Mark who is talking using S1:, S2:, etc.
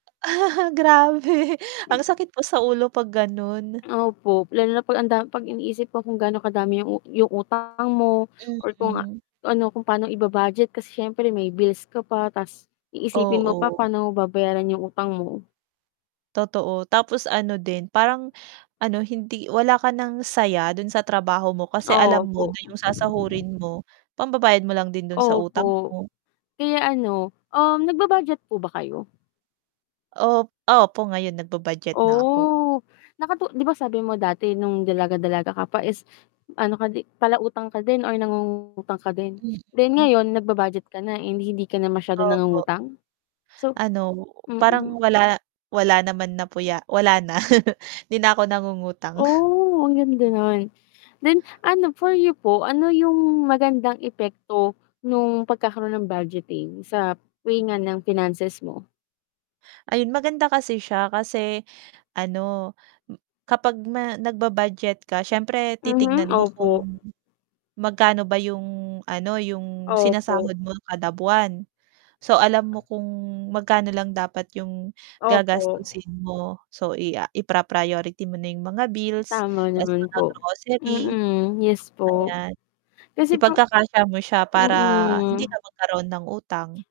S1: Grabe, ang sakit po sa ulo 'pag ganun.
S2: Opo, lalo na pag ang da iniisip ko kung gaano kadami yung u yung utang mo or kung
S1: Mm.
S2: ano, kung pa'no iba-budget kasi siyempre may bills ko pa ta's iisipin mo pa
S1: Oo.
S2: paano mo babayaran yung utang mo.
S1: Totoo. Tapos ano din parang ano, hindi wala ka ng saya dun sa trabaho mo kasi alam mo
S2: Opo.
S1: na yung sasahurin mo, pambabayad mo lang din dun sa utang
S2: Opo.
S1: mo.
S2: Kaya ano, um, nagba-budget po ba kayo?
S1: Op opo ngayon nagbu-budget na ako.
S2: Oh, nakatu di ba sabi mo dati nung dalaga, dalaga ka pa is ano ka di palautang ka din or nangungutang ka din? Then
S1: Mm.
S2: ngayon nagba-budget ka na, eh, di hindi ka na masyadong
S1: Opo.
S2: nangungutang? So
S1: Ano,
S2: mm.
S1: parang wala wala naman na po ya wala na. Di na ako nangungutang.
S2: Oh. Ang ganda nun. Then ano, for you po, ano yung magandang epekto nung pagkakaroon ng budgeting sa [unintelligible] ng finances mo?
S1: Ayun. Maganda kasi siya kasi ano, kapag ma nagba-budget ka siyempre
S2: Mhm,
S1: titignan mo
S2: opo.
S1: kung magkano ba yung ano, yung
S2: Opo.
S1: sinasahod mo kada buwan. So, alam mo kung magkano lang dapat yung
S2: Opo.
S1: gagastusin mo. So, i ah, ipra priority mo na yung mga bills
S2: Tama
S1: ta's
S2: naman
S1: mga
S2: po.
S1: grocery.
S2: Mm, yes po.
S1: Ayan.
S2: Kasi po
S1: Ipagkakasya mo siya para hindi
S2: mm.
S1: ka magkaroon ng utang.